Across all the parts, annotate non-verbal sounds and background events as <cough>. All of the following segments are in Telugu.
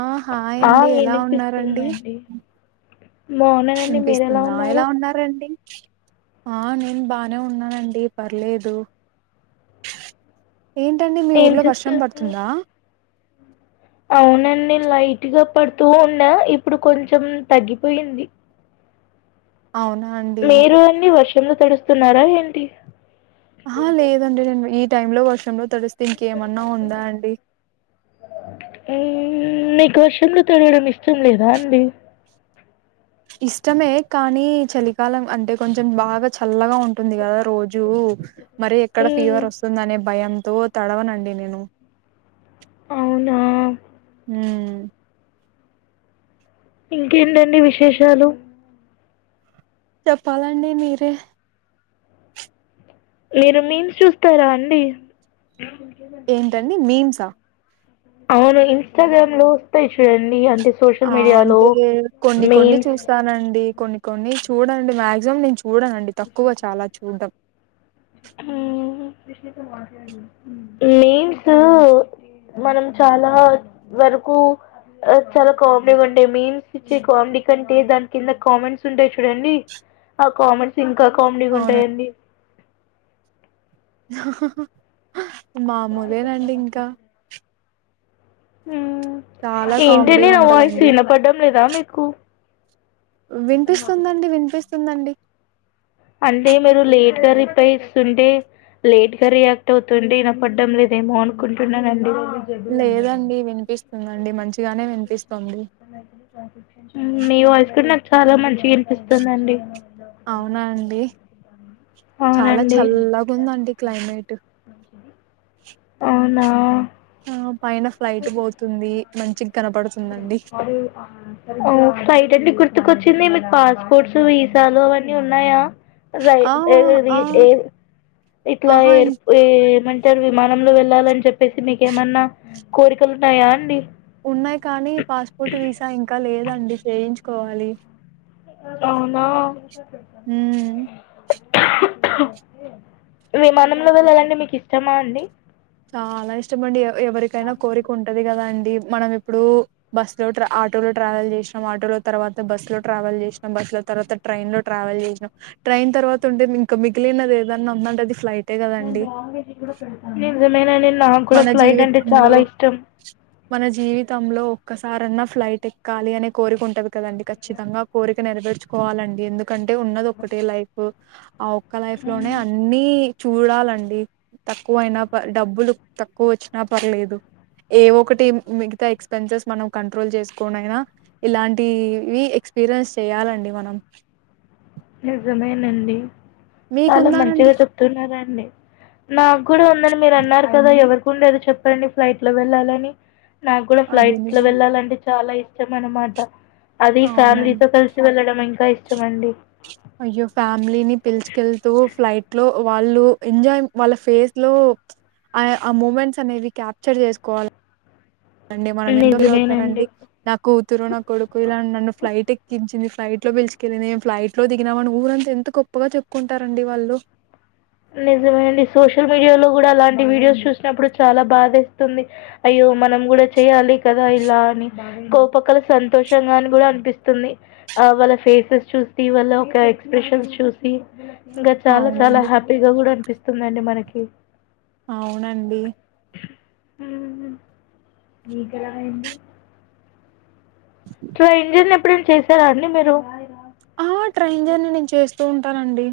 ఆ హాయ్ ఆ అండి ఎలా ఉన్నారండి వినిపిస్తుందండి. మోన వినిపిస్తుందా ఎలా ఉన్నారండి ఆ నేను బానే ఉన్నానండి పర్లేదు. ఏంటండి మీ ఏం ఊర్ళో వర్షం చేస్తున్నారు పడుతుందా అవునండి లైట్గా పడుతూ ఉండే ఇప్పుడు కొంచెం తగ్గిపోయింది. అవునా అండ్ మీరు అండి వర్షంలో తడుస్తున్నారా ఏంటి. అహా లేదండి నేను ఈ టైమ్ లో వర్షంలో తడుస్తే ఇంకేమన్నా ఉందా అండి. ఏ మీకు వర్షంలో తడవడం ఇష్టం లేదా అండి. ఇష్టమే కానీ చలికాలం అంటె కొంచెం బాగా చల్లగా ఉంట్. టుంది గదా రోజూ మరి ఎక్కడ మ్మ్, ఫీవర్ వస్తుంది అనే భయంతో తడవనండి నేను. అవునా ఊ ఇంకేంటండి విశేషాలు చెప్పాలండి మీరే మీరు మీమ్స్ చూస్తారా అండి ఏంటండి మీమ్స్ ఆ అవును ఇన్స్టాగ్రామ్ లో వస్తాయి చూడండి అంటె ఆ అంటే కొన్ని కొన్ని మీమ్స్ చూస్త్ తానండీ కొన్ని కొన్ని చూడనండి మాక్సిమం నేను చూడనండి తక్కువ చాలా చూడడం. ఊహు మీమ్సూ మనం చాలా వరకూ ఆ చాలా కామెడీగా ఉంటయి మీమ్స్ ఇచ్చే కామెడీ కంటే దాని కింద కామెంట్స్ ఉంటాయి చూడండీ. ఆ కామెంట్స్ ఇంకా కామెడీగా ఉంటాయి అవునండి ఏంది అహహా మామూలేనే అండి ఇంకా ఉ చాలా ఏంటి అండి కామెడీగా నా వాయిస్ ఉంటదండి వినపడం లేదా మీకు వినిపిస్తుందండి వినిపిస్తుందండి అంటే మీరు లేట్ గా రిప్లై ఇస్తుంటే లేట్ గా రియాక్ట్ అవుతుంది విన్న పడ్డం లేదు ఏమో అనుకుంటున్నానండి లేదండి వినిపిస్తుంది అండి మంచిగానే వినిపిస్తుంది మీ వాయిస్ కూడా నాకు చాలా మంచి అనిపిస్తుందిండి అవునా అండి చాలా అవునండి చల్లగా ఉంది అండి క్లైమేట్ అవునా ఆ పైన ఫ్లైట్ పోతుంది మంచి కనపడుతుందండి అవ్వ్ ఆ అవ్వ్ ఫ్లైట్ ఏంది గుర్తుకొచ్చింది మీకు పాస్పోర్ట్స్ వీసాలు అవన్నీ ఉన్నాయా రై ఆ ఆ <unintelligible> ఇట్ల ఆహా ఎయిర్ ఏ ఏమంటారు విమానంలో వెళ్ళాలని చెప్పేసి మీకేమన్నా కోరికలు ఉన్నాయా అండి ఉన్నాయి కానీ పాస్పోర్ట్ వీసా ఇంకా లేదండి చేయించుకోవాలి అవునా ఉ విమానంలో వెళ్లాలంటే మీకు ఇష్టమా అండి చాలా ఇష్టం అండి ఎవరికైనా కోరిక ఉంటది కదా అండి మనం ఇప్పుడు బస్సు లో ట్రా ఆటోలో ట్రావెల్ చేసినాం ఆటోలో తర్వాత బస్సు లో ట్రావెల్ చేసినాం బస్సు లో తర్వాత ట్రైన్ లో ట్రావెల్ చేసాం ట్రైన్ తర్వాత ఉంటే ఇంకా మిగిలినది ఏదన్నా ఉంది అంటే అది ఫ్లైట్ నిజమే నండి నాకు కూడా మన ఫ్లైట్ అంటే జీవితంలో చాలా ఇష్టం మన జీవితంలో ఒక్క సారీ అన్నా ఫ్లైట్ ఎక్కాలి అనే కోరిక ఉంటది కదా అండి ఖచ్చితంగా ఆ కోరిక్ నెరవేర్చుకోవాల అండి ఎందుకంటే ఉన్నది ఒకటే లైఫ్ ఆ వో ఒక్క లైఫ్ లోనే అన్ని చూడాలా అండి తక్కువ అయినా పా డబ్బులు తక్కువ వచ్చినా పర్లేదు ఏ వో ఒకటి మిగతా ఎక్స్పెన్సివ్స్ మనం కంట్రోల్ చేసుకుని అయినా ఇలాంటివి ఎక్స్పీరియన్స్ చెయాలండి మనం నిజమేనండి చాలా మీకుందానండి మంచిగా చెప్తున్నారాండి నాకు కూడా ఉంద నీ మీరు అన్నారు కదా ఎవరికి ఉందు చెప్పండి ఫ్లైట్ లో వెళ్ళాలని నాకు కూడా అదే ఫ్లైట్ లో నిజం వెళ్ళాలంటే చాలా ఇష్టం అన్నమాట అది అవునండి ఫ్యామిలీతో కలసి వెళ్ళడం ఇంకా ఇష్టంమండి అయ్యో ఫ్యామిలీని పిలుచుకెళ్తూ ఫ్లైట్ లో వాళ్ళు ఎంజాయ్ వాళ్ళ ఫేస్ లో ప్చ్ ఆ ఆ మూమెంట్స్ అనేవి క్యాప్చర్ చేసుకోవాల అండి మనం <unintelligible> నిజమేనండి. తారండి నా కూతురు నా కొడుకు ఇలా నన్ను ఫ్లైట్ ఎక్కించింది లైట్ లో పిలుచుకెళ్ళింది ము ఫ్లైట్ లో దిగినామని ఊరంత ఎంత గో గొప్పగా చెప్పుకుంటారండి వాళ్ళు నిజమే అండి సోషల్ మీడియాలో కూడా అలాంటి వీడియోస్ చూసినప్పుడు చాలా బాధేస్తుంది అయ్యో మనం కూడా చెయ్యాలి కదా ఇలా అని కోపకల సంతోషంగాని కూడా అనిపిస్తుంది ఆ వాళ్ళ ఫేసెస్ చూసి వాళ్ళ ఒక ఎక్స్ప్రెషన్స్ చూసి ఇంకా చాలా చాలా అవునండి హ్యాపీగా కూడా అనిపిస్తుందిండి మనకి అవునండి ఉ నీకు ఎలా అయింది ట్రైన్ జర్నీ ఎప్పుడు అన్న చేసారా అండి మీరు ఆ ట్రైన్ జర్ని నేన్ చేస్తూ ఉంటానండి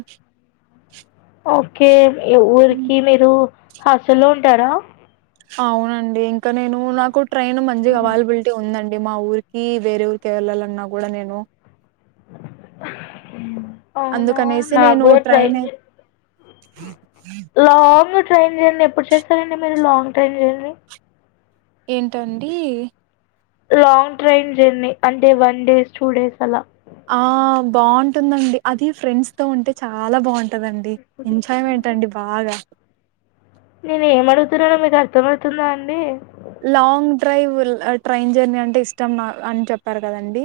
ఓకే యే హ్మ్. ఊరికి మీరు హాస్టల్లో ఉంటారా అవునండి ఇంకా నేను నాకు ట్రైన్ మంచిగా అవైలబిలిటీ ఉందండి మా ఊర్ ఈ వేరే ఊరికి వెళ్ళలన్నా కూడా నేను అవునా అందుకనేసి నా కూడా ట్రైన్ జర్న్ హ లాంగ్ ట్రైన్ జర్నీ ఎప్పుడు చేస్తారండి మీరు లాంగ్ ట్రైన్ జర్నీ ఏంటండి లాంగ్ ట్రైన్ జర్నీ అంటే వన్ డేస్ టూ డేస్ అలా ఆ బాగుంటుందండి అది ఫ్రెండ్స్ తో ఉంటే చాలా బాగున్ ఉంటదండి ఎంజాయ్మెంట్ అండి బాగా నేను ఏం అడుగుతున్నానో మీకు అర్థమవుతుందా అండి లాంగ్ డ్రైవ్ ఆ ట్రైన్ జర్నీ అంటే ఇష్టం నా అన్ చెప్పారు కదండి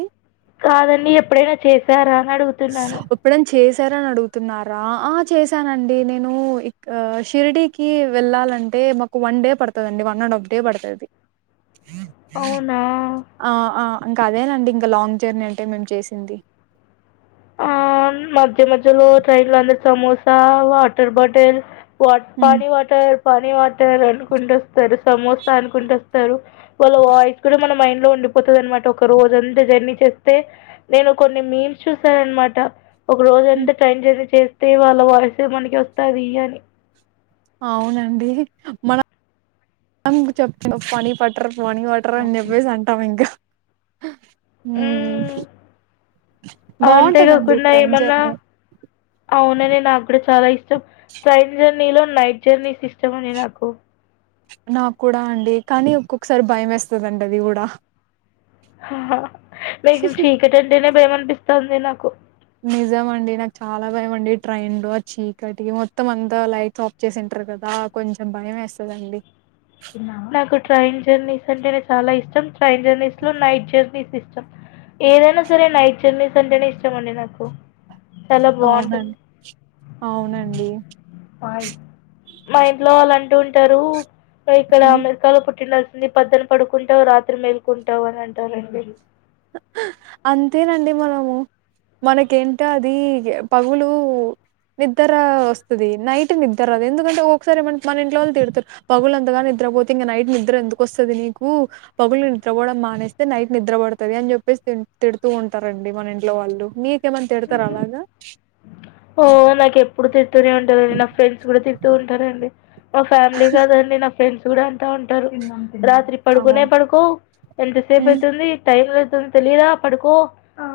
కాదండి ఎప్పుడైనా చేసారా అని అడుగు ఓకే ఎప్పుడన్ చేశారన్డుగుతున్నారా ఆ చేశానండి నేను ఇక్ ఆ షిరిడి కి వెళ్ళాలంటే మాకు వన్ డే పడుతదండి వన్ అండ్ హాఫ్ డే పడ్తది అవునా ఆ ఆ ఇంకా అదేనండి ఇంకా లాంగ్ జర్నీ అంటే మేమ్ చేసేది ఆ మధ్య మధ్యలో ట్రైన్ లో అమ్మే సమోసా వాటర్ బాటిల్ వా హ్మ్. పానీ వాటర్ పానీ వాటర్ అనుకుంట వస్తరు సమోసా అనుకుంట వస్తరు వాళ్ళ వాయిస్ కూడా మన మైండ్ లో ఉండ్ పోతదనమాట ఒక రోజ అంతే జర్నీ చేస్తే నేను కొన్ని మీమ్స్ చూసాననమాట ఒక రోజు హ్మ్. అంతా టైం జర్నీ చేస్తే వాళ్ళ వాయిస్ మనకి వస్తది అవునండి మనం చెప్ పానీ వాటర్ పానీ వాటర్ టర్ అని చెప్పేసి అంటాం ఇంకా హ్మ్. ఉమ్ బాగుంటదండి అంతేకాకుండా ట్రైన్ ఏమన్నా జర్నీ అవునండి నాకు కూడా చాలా ఇష్టం ట్రైన్ జర్నీలో నైట్ జర్నీస్ ఇష్టం అండి నాకు నాక్కుడా అండి కానీ ఒక్కొక్సారి భయమేస్తదండి అది గూడా మీకు చీకటంటేనే భయం అనిపిస్తాంది నాకు నిజం అండి నాక్చాలా భయమండి ట్రైండు ఆ చీకటి మొత్తం అంతా లైట్స్ వచ్చేసింట్రకదా కొంచెం భయమేస్తదండ్ నాకు ట్రైన్ జర్నీస్ అంటేనెచాలా ఇష్టం ట్రైన్ జర్నీస్ లో నైట్ జర్నీస్ ఇష్టం ఏదైనా సరే నైట్ జర్నీస్ అంటేనే ఇష్టం అండి నాకు చాలా బావుంటుంది. అవునన్ అవునండి మా ఇంట్లో వాళ్ళు అంటూ ఉంటారు పైఇక్కడ హ్మ్. అమెరికాలో పుట్టిన నీ పక్కన పడుకుంటావు రాత్రి మేలుకుంటావు అని అంటారండి అంతేనండి మనము మనకేంటొ అది పవులూ నిద్దర వస్తది నైట్ నిద్దరాద్ ఎందుకంటే ఒక్కోసారి మన్ మన ఇంట్లో వాళ్ళు తిడతరు పగులంతగా నిద్రపోతే ఇంక నైట్ నిద్రఎందుకు వస్తది నీకు పగులు నిద్రపోడం మానేస్తే నైట్ నిద్రపడ్ తది అన్ చెప్పేసితిం తిడుతూ ఉంటారండి మన ఇంట్లో వాళ్ళు మీకేమన్ తిడతరా అలాగా ఓ నాకే ఎప్పుడు తిడుతూనే ఉంటారె నా ఫ్రెండ్స్ కూడా తిడుతూ ఉంటారండి మా ఫ్యామిలీ కదండి ఫ్రెండ్స్ కూడా అంటా ఉంటారు, రాత్రి పడుకోనే అవును. పడుకోవు హ్మ్. ఎంతసేపయితుంది టైం అయితుంది తెలీదా పడుకో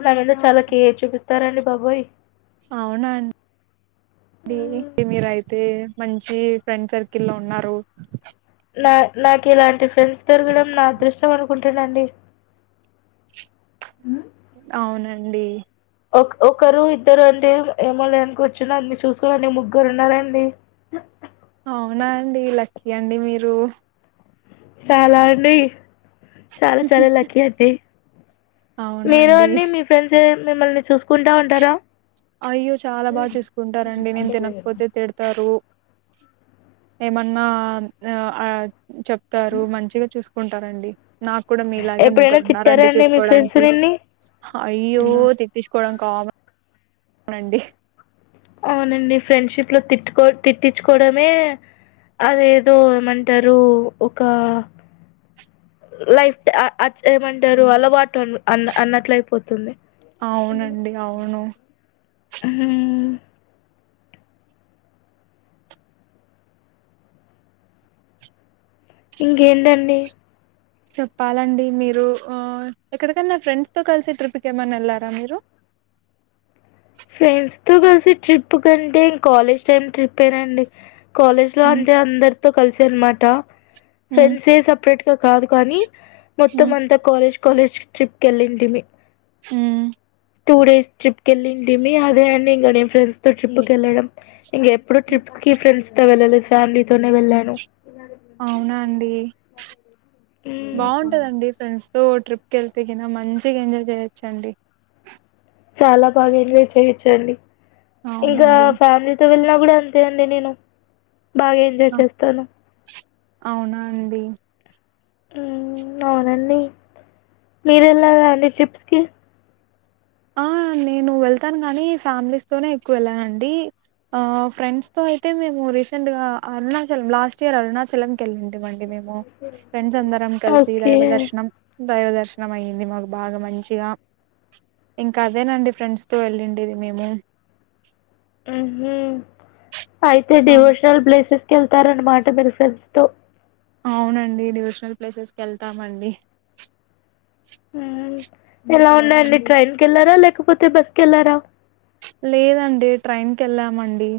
అనని చాలా కేర్ చూపిస్తారండి బాబోయ్. అవునా అండి, మీరయి అయితే మంచి ఫ్రెండ్ సర్కిల్లో ఉన్నారు. నా నాకిలాంటి ఫ్రెండ్స్ దొరకడం నా అదృష్టం అనుకుంటానండి. అవునండి ఒక్ ఒకరు ఇద్దరు అంటే ఏమోలే అనుకోవచ్చు, నన్ను చూసుకోడానికి ముగ్గురు ఉన్నారండి. అవునా అండి, లక్కీ అండి మీరు. చాలా అండి, చాలా చాలా లక్కీ అండి. అవునా మీరు అండి. అండీ, మీ ఫ్రెండ్స్ మిమ్మల్ని చూసుకుంటా ఉంటారా? అయ్యో చాలా బాచూసుకుంటారండి, నేను తినకపోతే తిడతారు. ఏమన్నా ఆ ఆ చెప్తారు, మంచిగ చూసుకుంటారంండి. నాక్కుడా మీలాగే ఎప్పుడైనా తిట్టారా ముగ్గురున్నారండి అండి మీ ఫ్రెండ్స్ చూసుకోడానికి. నిన్ని అయ్యో, తి తీసుకోడం కామ నండి అవునండి ఫ్రెండ్షిప్ లో తిట్టుకొ తిట్టించుకోడమే అదేదో ఏమంటారు ఒక లైఫ్ అ ఆ ఏమంటారు అలవాటు అ అన్నట్లు అయిపోతుంది. అవునండి అవును హ్మ్ ఇంకేంటండి చెప్పాలండి, మీరు ఆ ఎక్కడికన్నా ఫ్రెండ్స్ తో కలిసి ట్రిప్ కి ఏమన్నా ఎళ్లారా మీరు? ఫ్రెండ్స్ తో కలిసి ట్రిప్పుకంటే ఇం కాలేజ్ టైమ్ ట్రిప్పేనండి కాలేజ్ లో హ్మ్ అంటే అందరితో కలిసి అనమాట. హ్మ్ ఫ్రెండ్సే సపరేట్ తోకాదు కానీ మొత్తం హ్మ్ అంతా కాలేజ్ కాలేజ్ ట్రిప్ కెళ్ళింటిమి. హ్మ్ టూ డేస్ ట్రిప్ కెళ్ళింటిమి, అదే అండి ఇంగ నేను ఫ్రెండ్స్ తో ట్రిప్పుకెళ్ళడం. ఇంగెప్పుడు ట్రిప్ కి ఫ్రెండ్స్ తో వెళ్ళలే, ఫ్యామిలీతోనే వెళ్ళాను. అవునా అండి, మ్మ్ అవును. బావుంటదండి ఫ్రెండ్స్ తో ట్రిప్ కెళ్తే గినా, మంచిగ ఎంజాయ్ చేయొచ్చండి. చాలా బాగా ఎంజాయ్ చేయొచ్చండి, ఇంకా అవునండి ఫ్యామిలీ తో వెళ్ళినా గూడా అంతే అండి నేను, బాగా ఎంజాయ్ ఆ, చేస్తాను. అవునా అండి మ్ అవునండి, మీరు వెళ్ళారా అండి ట్రిప్స్ కి? ఆ నేను వెళ్తాను కానీ ఫ్యామిలీస్ తోనే ఎక్కువ వెళ్ళానండి. ఫ్రెండ్స్తో అయితే మేము రీసెంట్గా అరుణాచలం లాస్ట్ ఇయర్ అరుణాచలంకి ఎల్లింటిమి అండి మేము. ఫ్రెండ్స్ అందరం కలిసి ఓకే దైవ దర్శనం, దైవ దర్శనం అయ్యింది మాకు బాగా మంచిగా. ఇంకా అదేనండి ఫ్రెండ్స్ తో వెళ్ళిండేది మేము. ఉహూ అయితే ఆ! డివోషనల్ ప్లేసెస్ కి వెళ్తారన్నమాట మీరు ఫ్రెండ్స్ తో. అవునండి, డివోషనల్ ప్లేసెస్ కి వెళ్తామండి. ఎలా ఉందండీ, ట్రైన్కి వెళ్లారా లేకపోతే బస్సుకి వెళ్ళారా? లేదండి ట్రైన్ కి వెళ్ళామండి.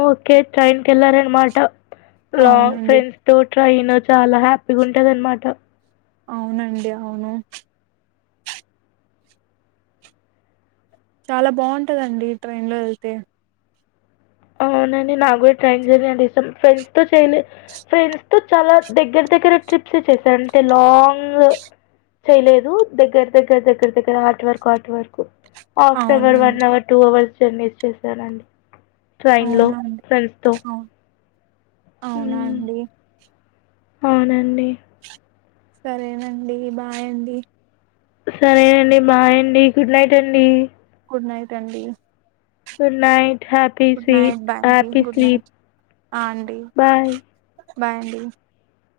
ఓకే ట్రైనుకెళ్ళారన్నమాట, లాంగ్ అవునండి <unintelligible> తో ట్రైన్ చాలా హ్యాపీగా ఉంటది అనమాట. అవునండి అవును చాలా బావుటాదండి ట్రైన్ లో వెళ్తే అవునండి నాకు కూడా ట్రైన్ జర్నీ అంటే ఇష్టం ఫ్రెండ్స్ తో చెయలే ఫ్రెండ్స్ తో చాలా దగ్గర దగ్గర ట్రిప్స్ చేశా అంతే లాంగ్ చేయలేదు దగ్గర దగ్గర దగ్గర దగ్గర art work art work half an hour అవునండి one hour two hours journeys చేశానండి ట్రైన్లో అవునా అండి ఫ్రెండ్స్తో అవును అవునా అండి అవునండి సరేనండి బాయండి సరే అండి బాయ్ అండి గుడ్ నైట్ అండి గుడ్ నైట్ అండి గుడ్ నైట్ హాప్ గుడ్ నైట్ బాయ్ అండి గుడ్ నైట్ ఆ అండి బాయ్ బాయ్ అండి